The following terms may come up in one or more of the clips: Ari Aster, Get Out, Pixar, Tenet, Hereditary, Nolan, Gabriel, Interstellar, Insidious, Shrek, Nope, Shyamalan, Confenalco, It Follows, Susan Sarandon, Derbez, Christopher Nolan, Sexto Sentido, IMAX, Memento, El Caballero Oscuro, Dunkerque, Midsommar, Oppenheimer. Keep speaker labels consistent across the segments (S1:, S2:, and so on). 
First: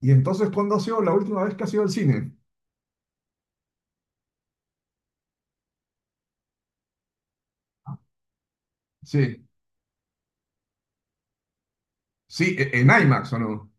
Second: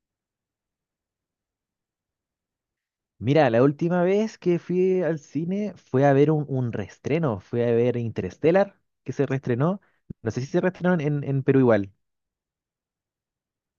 S1: Y entonces, ¿cuándo ha sido la última vez que ha sido al cine?
S2: Mira, la última vez que fui al cine fue a ver un reestreno, fue a ver Interstellar, que se
S1: Sí.
S2: reestrenó. No sé si se reestrenó en Perú igual.
S1: Sí, en IMAX, ¿o no?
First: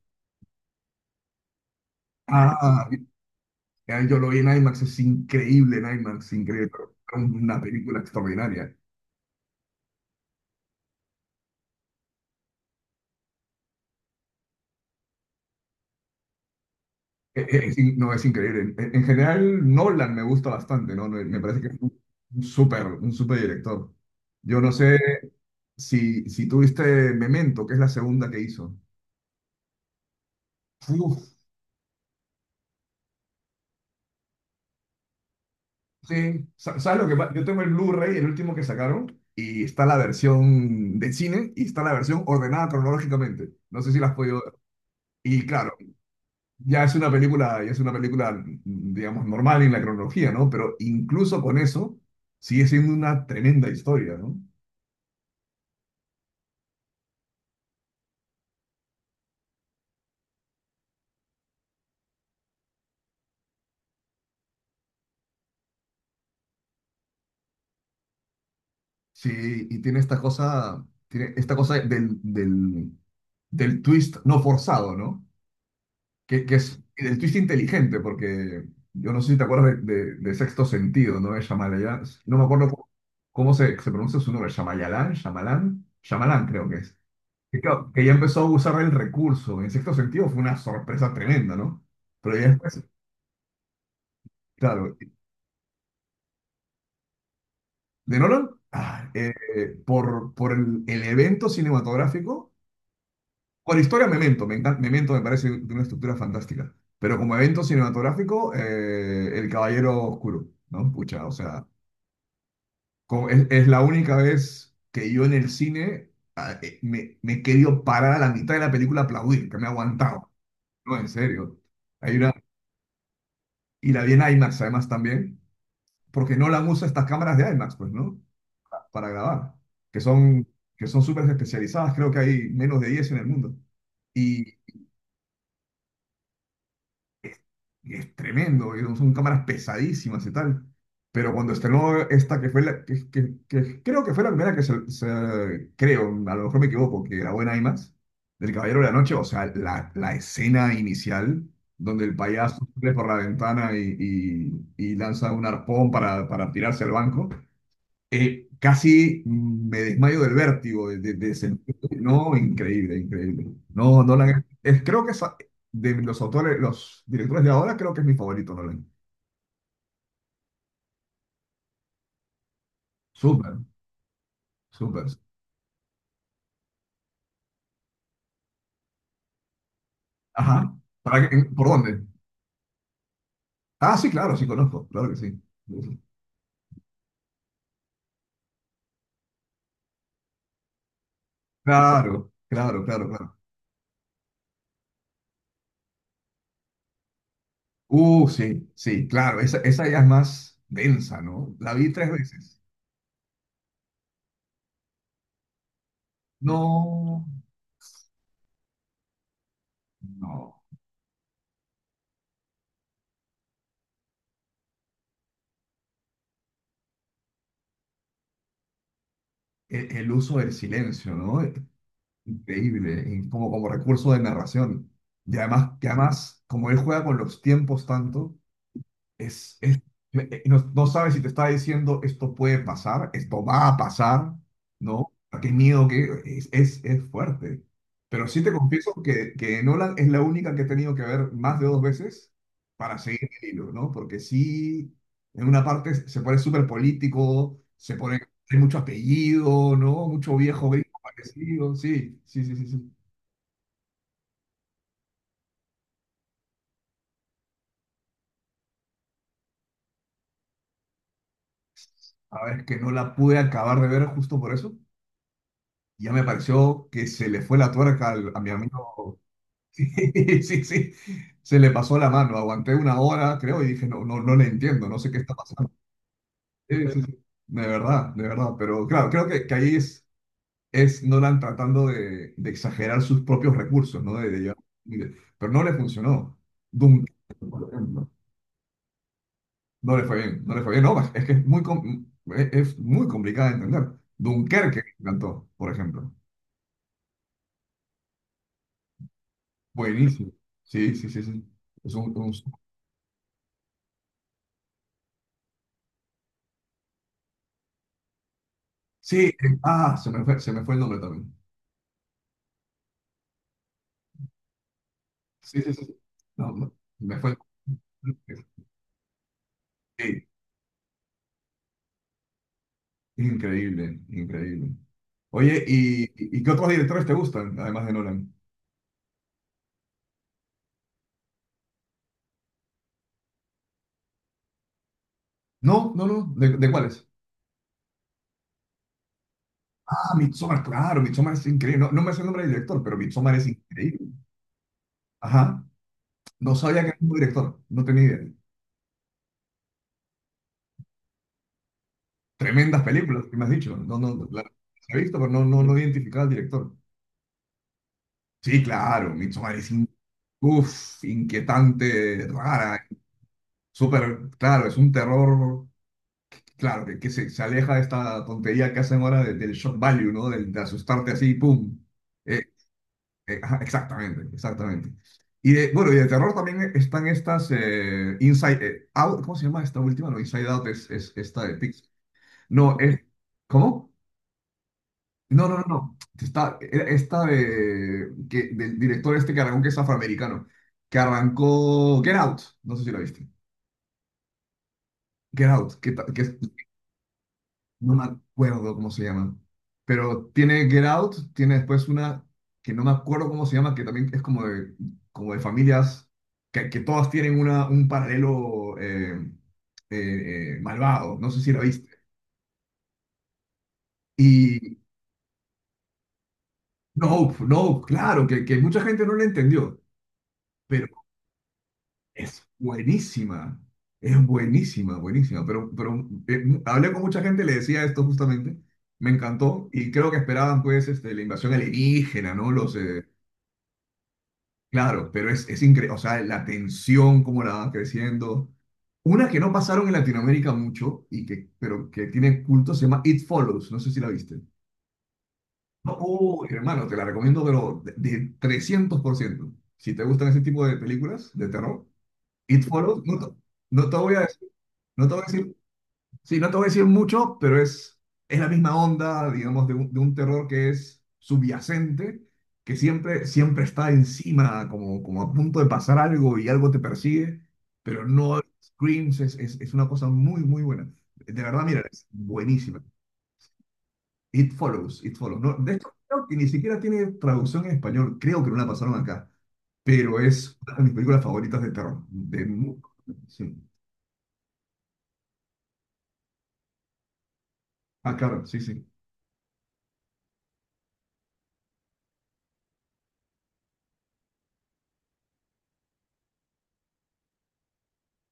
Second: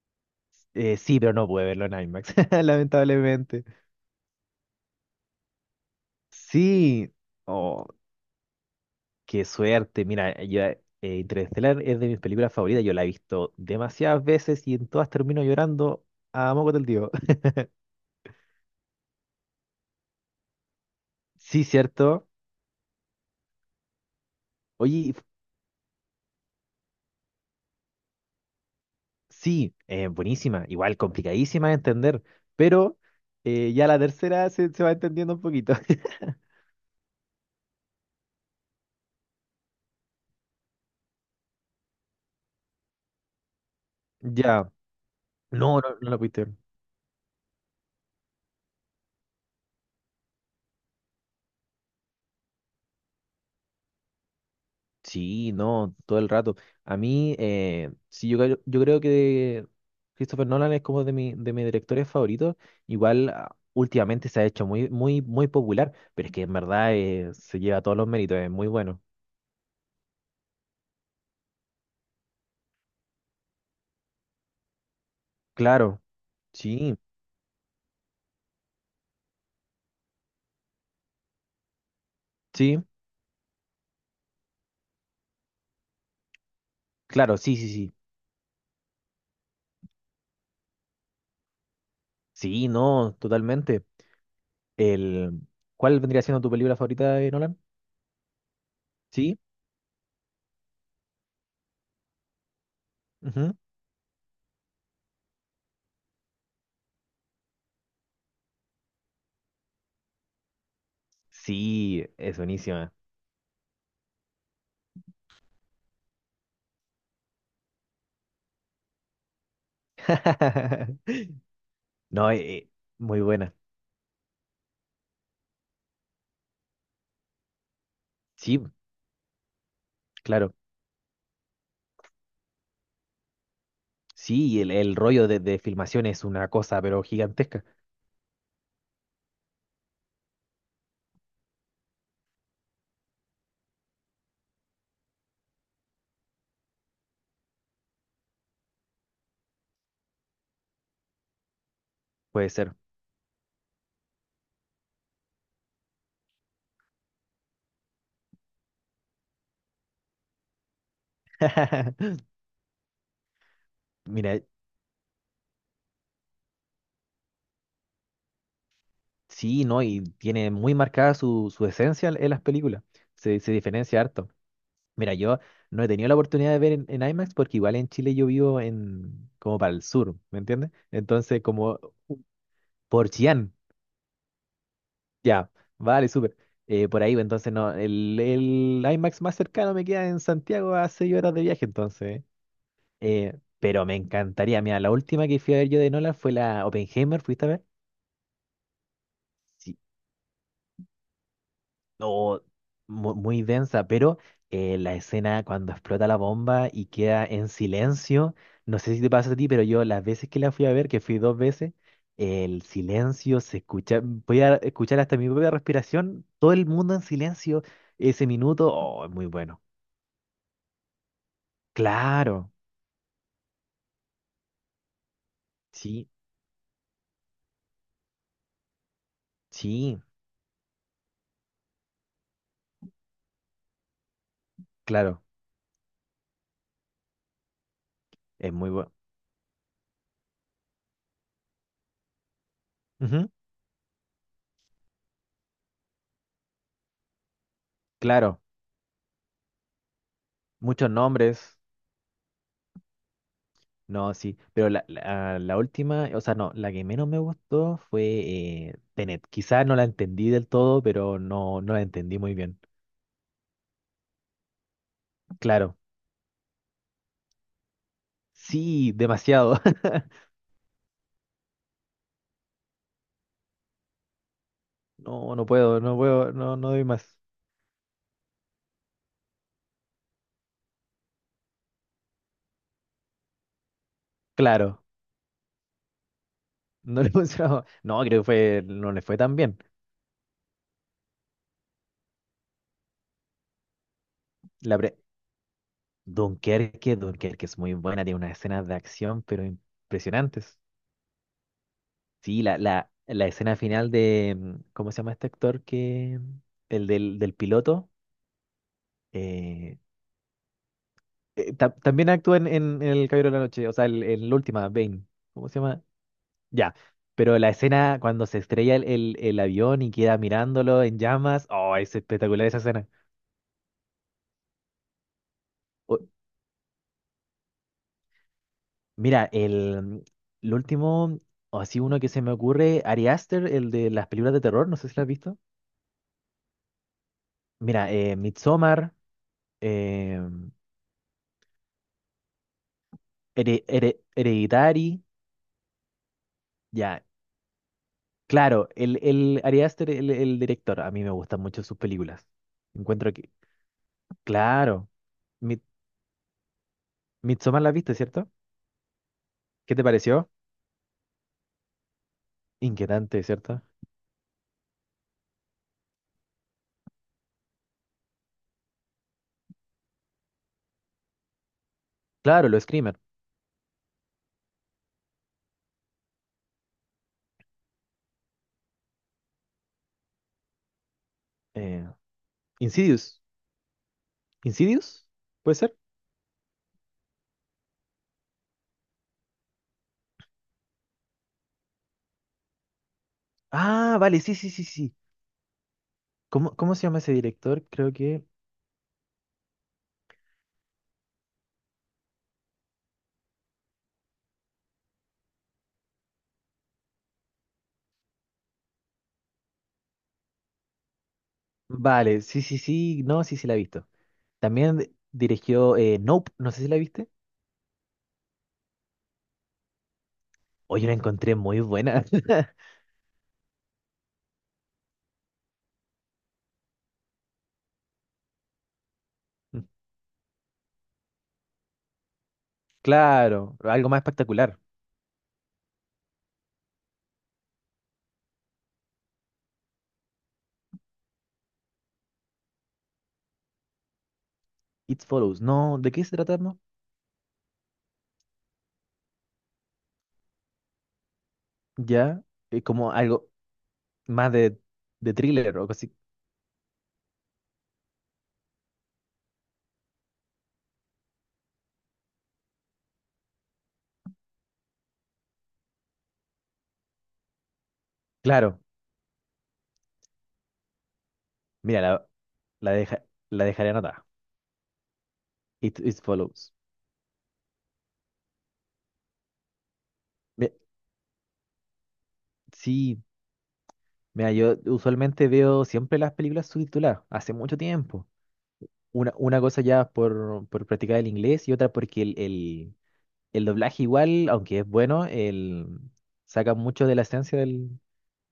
S2: Sí, pero no pude verlo en IMAX,
S1: Ah,
S2: lamentablemente.
S1: ya yo lo vi en IMAX, es increíble en IMAX, increíble, pero
S2: Sí,
S1: es una
S2: oh,
S1: película extraordinaria.
S2: qué suerte. Mira, yo, Interstellar es de mis películas favoritas, yo la he visto demasiadas veces y en todas termino llorando a moco del tío.
S1: No, es increíble. En general, Nolan me gusta bastante, ¿no? Me parece
S2: Sí,
S1: que es un
S2: cierto.
S1: un súper director. Yo no sé
S2: Oye,
S1: si tuviste Memento, que es la segunda que hizo.
S2: sí, buenísima, igual complicadísima de entender, pero ya la tercera se va entendiendo un poquito.
S1: Sí, ¿sabes lo que pasa? Yo tengo el Blu-ray, el último que sacaron, y está la versión de cine y está la versión ordenada cronológicamente. No sé si la has podido ver.
S2: Ya,
S1: Y claro,
S2: no, no, no la pudiste ver.
S1: ya es una película, ya es una película, digamos, normal en la cronología, ¿no? Pero incluso con eso, sigue siendo una tremenda historia, ¿no?
S2: Sí, no, todo el rato. A mí, sí, yo, yo creo que Christopher Nolan es como de, mi, de mis directores favoritos. Igual últimamente se ha hecho muy, muy, muy popular, pero es que en verdad se lleva todos los méritos, es muy bueno.
S1: Sí, y tiene esta cosa del twist no forzado, ¿no?
S2: Claro,
S1: Que es
S2: sí,
S1: el twist inteligente, porque yo no sé si te acuerdas de Sexto Sentido, ¿no? De Shyamalan, no me acuerdo
S2: sí,
S1: cómo, cómo se pronuncia su nombre, Shyamalan creo que es.
S2: claro, sí,
S1: Que,
S2: sí,
S1: claro,
S2: sí.
S1: que ya empezó a usar el recurso. En Sexto Sentido fue una sorpresa tremenda, ¿no? Pero ya
S2: Sí,
S1: después,
S2: no, totalmente.
S1: claro,
S2: El, ¿cuál vendría siendo tu película favorita de Nolan?
S1: de Nolan,
S2: Sí,
S1: por, el evento cinematográfico,
S2: ujú.
S1: con historia Memento, me encanta, Memento me parece de una estructura fantástica, pero como evento cinematográfico, El Caballero Oscuro, ¿no? Pucha, o sea...
S2: Sí, es buenísima.
S1: Como es la única vez que yo en el cine me he querido parar a la mitad de la película a aplaudir, que me ha aguantado. No, en serio. Hay
S2: No,
S1: una,
S2: muy buena.
S1: y la vi en IMAX además también, porque no la usa estas cámaras de IMAX, pues, ¿no?
S2: Sí,
S1: Para grabar, que son
S2: claro.
S1: que son súper especializadas, creo que hay menos de 10 en el mundo. Y,
S2: Sí, y el rollo de filmación es una cosa, pero
S1: es,
S2: gigantesca.
S1: es tremendo, y son cámaras pesadísimas y tal. Pero cuando estrenó esta, que fue la, que, que creo que fue la primera que se, creo, a lo mejor me equivoco, que grabó en IMAX, del Caballero de la Noche, o sea, la escena inicial, donde el
S2: Puede
S1: payaso
S2: ser.
S1: sale por la ventana y, y lanza un arpón para tirarse al banco, casi me desmayo del vértigo, de sentir- No, increíble, increíble. No,
S2: Mira,
S1: Nolan, es, creo que es de los autores, los directores de ahora, creo que es mi favorito, Nolan.
S2: sí, ¿no? Y tiene muy marcada su, su esencia en las películas. Se
S1: Súper,
S2: diferencia harto.
S1: súper.
S2: Mira, yo no he tenido la oportunidad de ver en IMAX porque igual en Chile yo vivo en como para el sur, ¿me entiendes?
S1: Ajá.
S2: Entonces,
S1: ¿Por
S2: como
S1: dónde?
S2: por Chillán.
S1: Ah, sí, claro, sí conozco, claro que sí.
S2: Ya, vale, súper. Por ahí, pues, entonces no, el IMAX más cercano me queda en Santiago a 6 horas de viaje, entonces.
S1: Claro, claro, claro, claro.
S2: Pero me encantaría, mira, la última que fui a ver yo de Nolan fue la Oppenheimer, ¿fuiste a ver?
S1: Sí, sí, claro, esa,
S2: Sí,
S1: esa ya es más densa, ¿no? La vi tres
S2: o
S1: veces.
S2: muy, densa, pero la escena cuando explota la bomba y
S1: No,
S2: queda en silencio, no sé si te pasa a ti, pero yo las veces que la
S1: no,
S2: fui a ver, que fui 2 veces, el silencio se escucha, voy a escuchar hasta mi propia respiración, todo el mundo en silencio, ese minuto, oh, es muy bueno.
S1: el uso del silencio, ¿no?
S2: Claro,
S1: Increíble, y como, como recurso de narración. Y además, que
S2: sí,
S1: además, como él juega con los tiempos tanto, es,
S2: sí,
S1: no, no sabes si te está diciendo esto puede pasar, esto va a pasar, ¿no?
S2: claro,
S1: Ah, qué miedo que es fuerte. Pero sí te
S2: es muy bueno.
S1: confieso que Nolan es la única que he tenido que ver más de 2 veces para seguir el hilo, ¿no? Porque sí, en una parte se pone súper político, se pone,
S2: Claro,
S1: hay mucho apellido, ¿no? Mucho viejo gringo
S2: muchos nombres.
S1: parecido, sí, sí, sí, sí, sí.
S2: No, sí, pero la última, o sea, no, la que menos me gustó fue Tenet. Quizás no la entendí del todo, pero no, no la entendí muy
S1: A ver,
S2: bien.
S1: es que no la pude acabar de ver justo por eso.
S2: Claro,
S1: Ya me pareció que se le fue la tuerca a mi
S2: sí,
S1: amigo
S2: demasiado.
S1: Sí, sí, sí. Se le pasó la mano. Aguanté una hora, creo, y dije, no, no, no le entiendo, no sé qué está
S2: No, no
S1: pasando.
S2: puedo, no puedo, no, no doy
S1: Sí, sí,
S2: más.
S1: sí. De verdad, de verdad. Pero claro, creo que ahí es Nolan tratando de exagerar sus propios recursos, ¿no?
S2: Claro,
S1: Pero no le funcionó.
S2: no
S1: Duncan,
S2: le funcionó.
S1: por
S2: No,
S1: ejemplo,
S2: creo que fue, no le fue tan bien.
S1: no le fue bien, no le fue bien. No, es que es muy, es muy complicada de entender.
S2: La
S1: Dunkerque
S2: pre
S1: me encantó, por ejemplo.
S2: Dunkerque, Dunkerque es muy buena, tiene unas escenas de acción, pero
S1: Buenísimo.
S2: impresionantes.
S1: Sí, sí, sí, sí. Es un-
S2: Sí, la escena final de, mm, ¿cómo se llama este actor que, el del, del piloto?
S1: Sí,
S2: Eh,
S1: ah, se me fue el nombre también.
S2: También actúa en, en El Caballero de la Noche, o sea, en la última, Bane. ¿Cómo se
S1: Sí, sí,
S2: llama?
S1: sí. No, no,
S2: Ya.
S1: me fue.
S2: Pero la escena cuando se estrella el, el avión y queda
S1: Sí,
S2: mirándolo en llamas, oh, es espectacular esa escena.
S1: increíble, increíble. Oye,
S2: O-
S1: ¿y qué otros directores te gustan, además de Nolan?
S2: Mira, el último, o así uno que se me ocurre, Ari Aster, el de las películas de terror, no sé si la has visto.
S1: No, no, no. ¿De cuáles?
S2: Mira, Midsommar,
S1: Ah,
S2: eh,
S1: Midsommar, claro, Midsommar es increíble. No, no me sé el nombre del director, pero Midsommar es increíble.
S2: Hereditary,
S1: Ajá. No sabía que era
S2: ya.
S1: un director, no tenía idea.
S2: Claro, el Ari Aster, el director, a mí me gustan mucho sus películas.
S1: Tremendas
S2: Encuentro
S1: películas,
S2: que
S1: que me has dicho. No, no, la
S2: claro.
S1: he visto, pero no,
S2: Mi
S1: no, no identificaba al director.
S2: Midsommar la viste, ¿cierto?
S1: Sí, claro, Midsommar es
S2: ¿Qué te
S1: in-
S2: pareció?
S1: uf, inquietante, rara,
S2: Inquietante, ¿cierto?
S1: súper, claro, es un terror claro, que se aleja de esta tontería que hacen ahora del shock value, ¿no? De asustarte así, ¡pum! Eh,
S2: Claro, lo Screamer.
S1: ajá, exactamente, exactamente. Y de, bueno, y de terror también están estas Inside Out, ¿cómo se llama esta última? No, Inside Out es esta de
S2: Eh,
S1: Pixar. No, es,
S2: Insidious.
S1: ¿cómo?
S2: ¿Insidious?
S1: No,
S2: ¿Puede
S1: no, no,
S2: ser?
S1: no. Está, era esta de, que, del director este que arrancó, que es afroamericano, que arrancó Get Out, no sé si la viste.
S2: Ah, vale, sí, sí, sí, sí.
S1: Get Out, que, que es
S2: ¿Cómo, cómo se llama ese director? Creo
S1: no me
S2: que...
S1: acuerdo cómo se llama, pero tiene Get Out, tiene después una que no me acuerdo cómo se llama, que también es como de familias, que todas tienen una, un paralelo malvado, no sé si lo viste.
S2: Vale, sí, sí, sí. No, sí, sí, la he visto.
S1: Y
S2: También dirigió Nope, no sé si la viste.
S1: no, no, claro, que mucha gente no la entendió, pero
S2: Oye, la encontré muy buena.
S1: es buenísima. Es buenísima, buenísima, pero hablé con mucha gente, le decía esto justamente, me encantó y creo que esperaban pues este, la invasión alienígena, ¿no? Los,
S2: Claro, algo más espectacular.
S1: claro, pero es increíble, o sea, la tensión, cómo la van creciendo. Una que no pasaron en Latinoamérica mucho, y que, pero que tiene culto, se llama It Follows, no sé si la viste.
S2: It Follows. No, ¿de qué se trata,
S1: Oh,
S2: no?
S1: hermano, te la recomiendo, pero de 300%. Si te gustan ese tipo de películas de terror,
S2: Ya,
S1: It
S2: como
S1: Follows, no
S2: algo
S1: te, no te voy a
S2: más
S1: decir, no te
S2: de
S1: voy a decir
S2: thriller o algo así.
S1: sí, no te voy a decir mucho, pero es la misma onda, digamos, de un terror que es subyacente, que siempre, siempre está encima, como, como a punto de pasar algo y algo te persigue, pero no
S2: Claro,
S1: screams, es una cosa muy, muy buena. De verdad, mira,
S2: mira,
S1: es
S2: la,
S1: buenísima.
S2: deja- la dejaré anotada.
S1: It Follows, It Follows. No, de
S2: It,
S1: esto
S2: it
S1: creo que ni
S2: follows.
S1: siquiera tiene traducción en español, creo que no la pasaron acá, pero
S2: Ve-
S1: es una de mis películas favoritas de terror. De, mu-
S2: sí,
S1: sí.
S2: mira, yo usualmente veo siempre las películas subtituladas, hace mucho tiempo.
S1: Ah, claro, sí, sí.
S2: Una cosa ya por practicar el inglés y otra porque el doblaje igual, aunque es bueno, el, saca mucho de la esencia del,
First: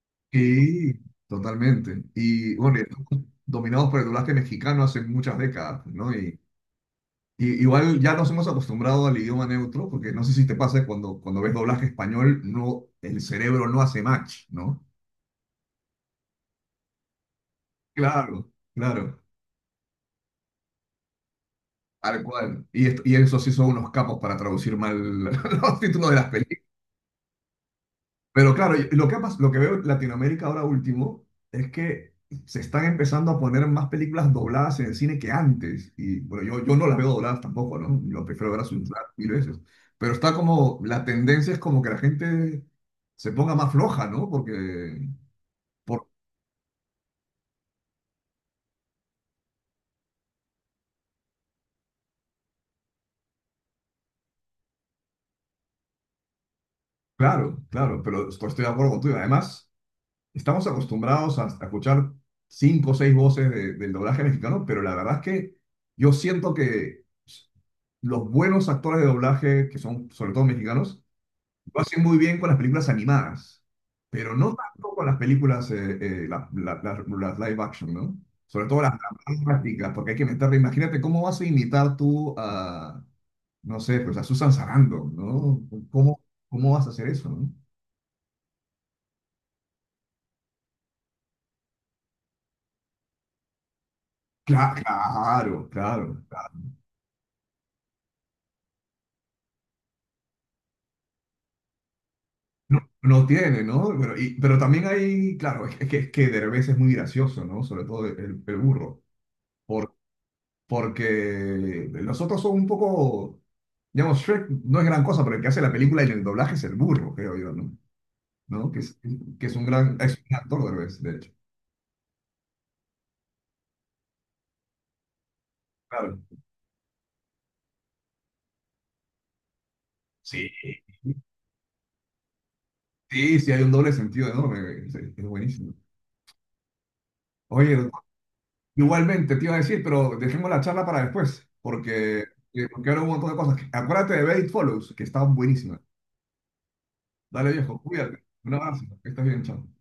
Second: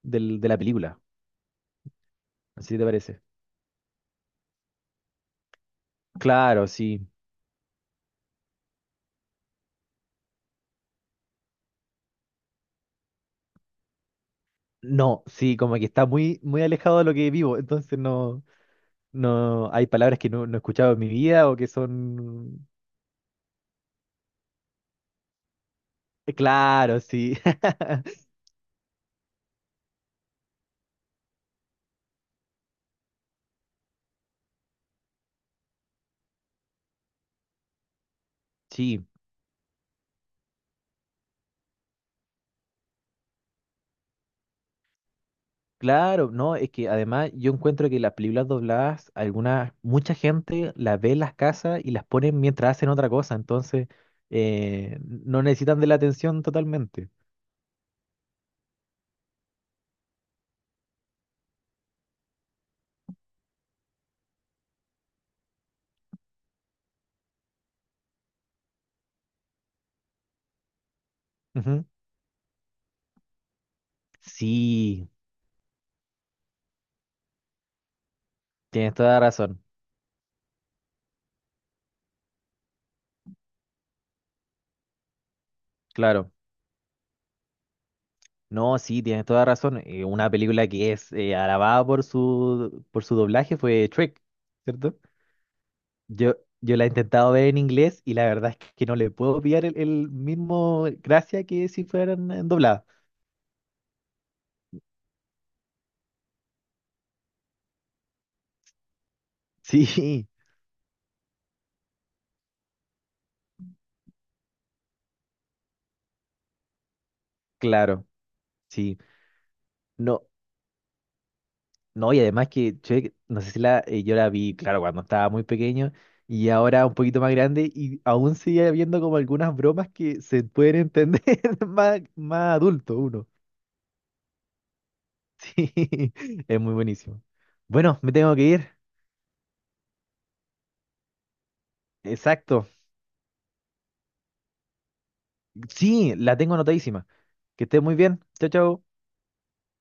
S2: de la
S1: Sí,
S2: película.
S1: totalmente. Y
S2: ¿Así
S1: bueno, y
S2: te
S1: estamos
S2: parece?
S1: dominados por el doblaje mexicano hace muchas décadas, ¿no?
S2: Claro, sí.
S1: Y igual ya nos hemos acostumbrado al idioma neutro, porque no sé si te pasa cuando, cuando ves doblaje español, no, el cerebro no hace match, ¿no?
S2: No, sí, como que está muy, muy alejado de lo que vivo, entonces no,
S1: Claro, claro,
S2: no, hay palabras que no, no he escuchado en mi vida o que
S1: tal
S2: son
S1: cual. Y, y eso sí son unos capos para traducir mal los títulos de las películas.
S2: claro, sí.
S1: Pero claro, lo que, lo que veo en Latinoamérica ahora último es que se están empezando a poner más películas dobladas en el cine que antes. Y bueno, yo no las veo dobladas tampoco, ¿no? Yo prefiero verlas mm
S2: Sí,
S1: subtituladas 1000 veces. Pero está como, la tendencia es como que la gente se ponga más floja, ¿no? Porque, por,
S2: claro, no, es que además yo encuentro que las películas dobladas, algunas, mucha gente las ve en las casas y las ponen mientras hacen otra cosa, entonces no necesitan de la atención totalmente.
S1: claro, claro, pero estoy de acuerdo contigo. Además... estamos acostumbrados a escuchar cinco o seis voces del doblaje mexicano, pero la verdad es que yo siento que los buenos actores de doblaje, que son sobre todo mexicanos, lo
S2: Ujú.
S1: hacen muy bien con las películas animadas, pero no tanto con
S2: Sí,
S1: las películas, las live action, ¿no? Sobre todo
S2: tienes
S1: las
S2: toda la razón,
S1: dramáticas, porque hay que meterle, imagínate cómo vas a imitar tú a, no sé, pues a Susan Sarandon, ¿no? ¿Cómo,
S2: claro.
S1: cómo vas a hacer eso, no?
S2: No, sí, tienes toda la razón. Una película que es alabada por su doblaje fue Shrek, ¿cierto?
S1: Claro, claro,
S2: Yo,
S1: claro.
S2: yo la he intentado ver en inglés y la verdad es que no le puedo pillar el mismo gracia que si fueran en
S1: No,
S2: doblada.
S1: no tiene, ¿no? Pero, pero también hay, claro, es, es que Derbez es muy gracioso, ¿no? Sobre todo el burro. Por,
S2: Sí,
S1: porque los otros son un poco, digamos, Shrek no es gran cosa, pero el que hace la película y el doblaje es el burro, creo yo, ¿no?
S2: claro,
S1: ¿No?
S2: sí.
S1: Que es un gran, es
S2: No,
S1: un actor Derbez, de hecho.
S2: no, y además que che, no sé si la, yo la vi, claro, cuando estaba muy pequeño
S1: Claro.
S2: y ahora un poquito más grande y aún sigue habiendo como algunas bromas que se
S1: Sí.
S2: pueden entender más, más adulto uno.
S1: Sí, sí, hay un doble sentido enorme. Es buenísimo.
S2: Sí, es muy buenísimo.
S1: Oye,
S2: Bueno,
S1: doctor,
S2: me tengo que ir.
S1: igualmente te iba a decir, pero dejemos la charla para después, porque,
S2: Exacto.
S1: porque ahora hubo un montón de cosas. Acuérdate de Bait Follows, que está buenísima.
S2: Sí, la tengo anotadísima.
S1: Dale
S2: Que
S1: viejo,
S2: estés muy
S1: cuídate.
S2: bien. Chao,
S1: Un abrazo,
S2: chao.
S1: que estés bien, chao.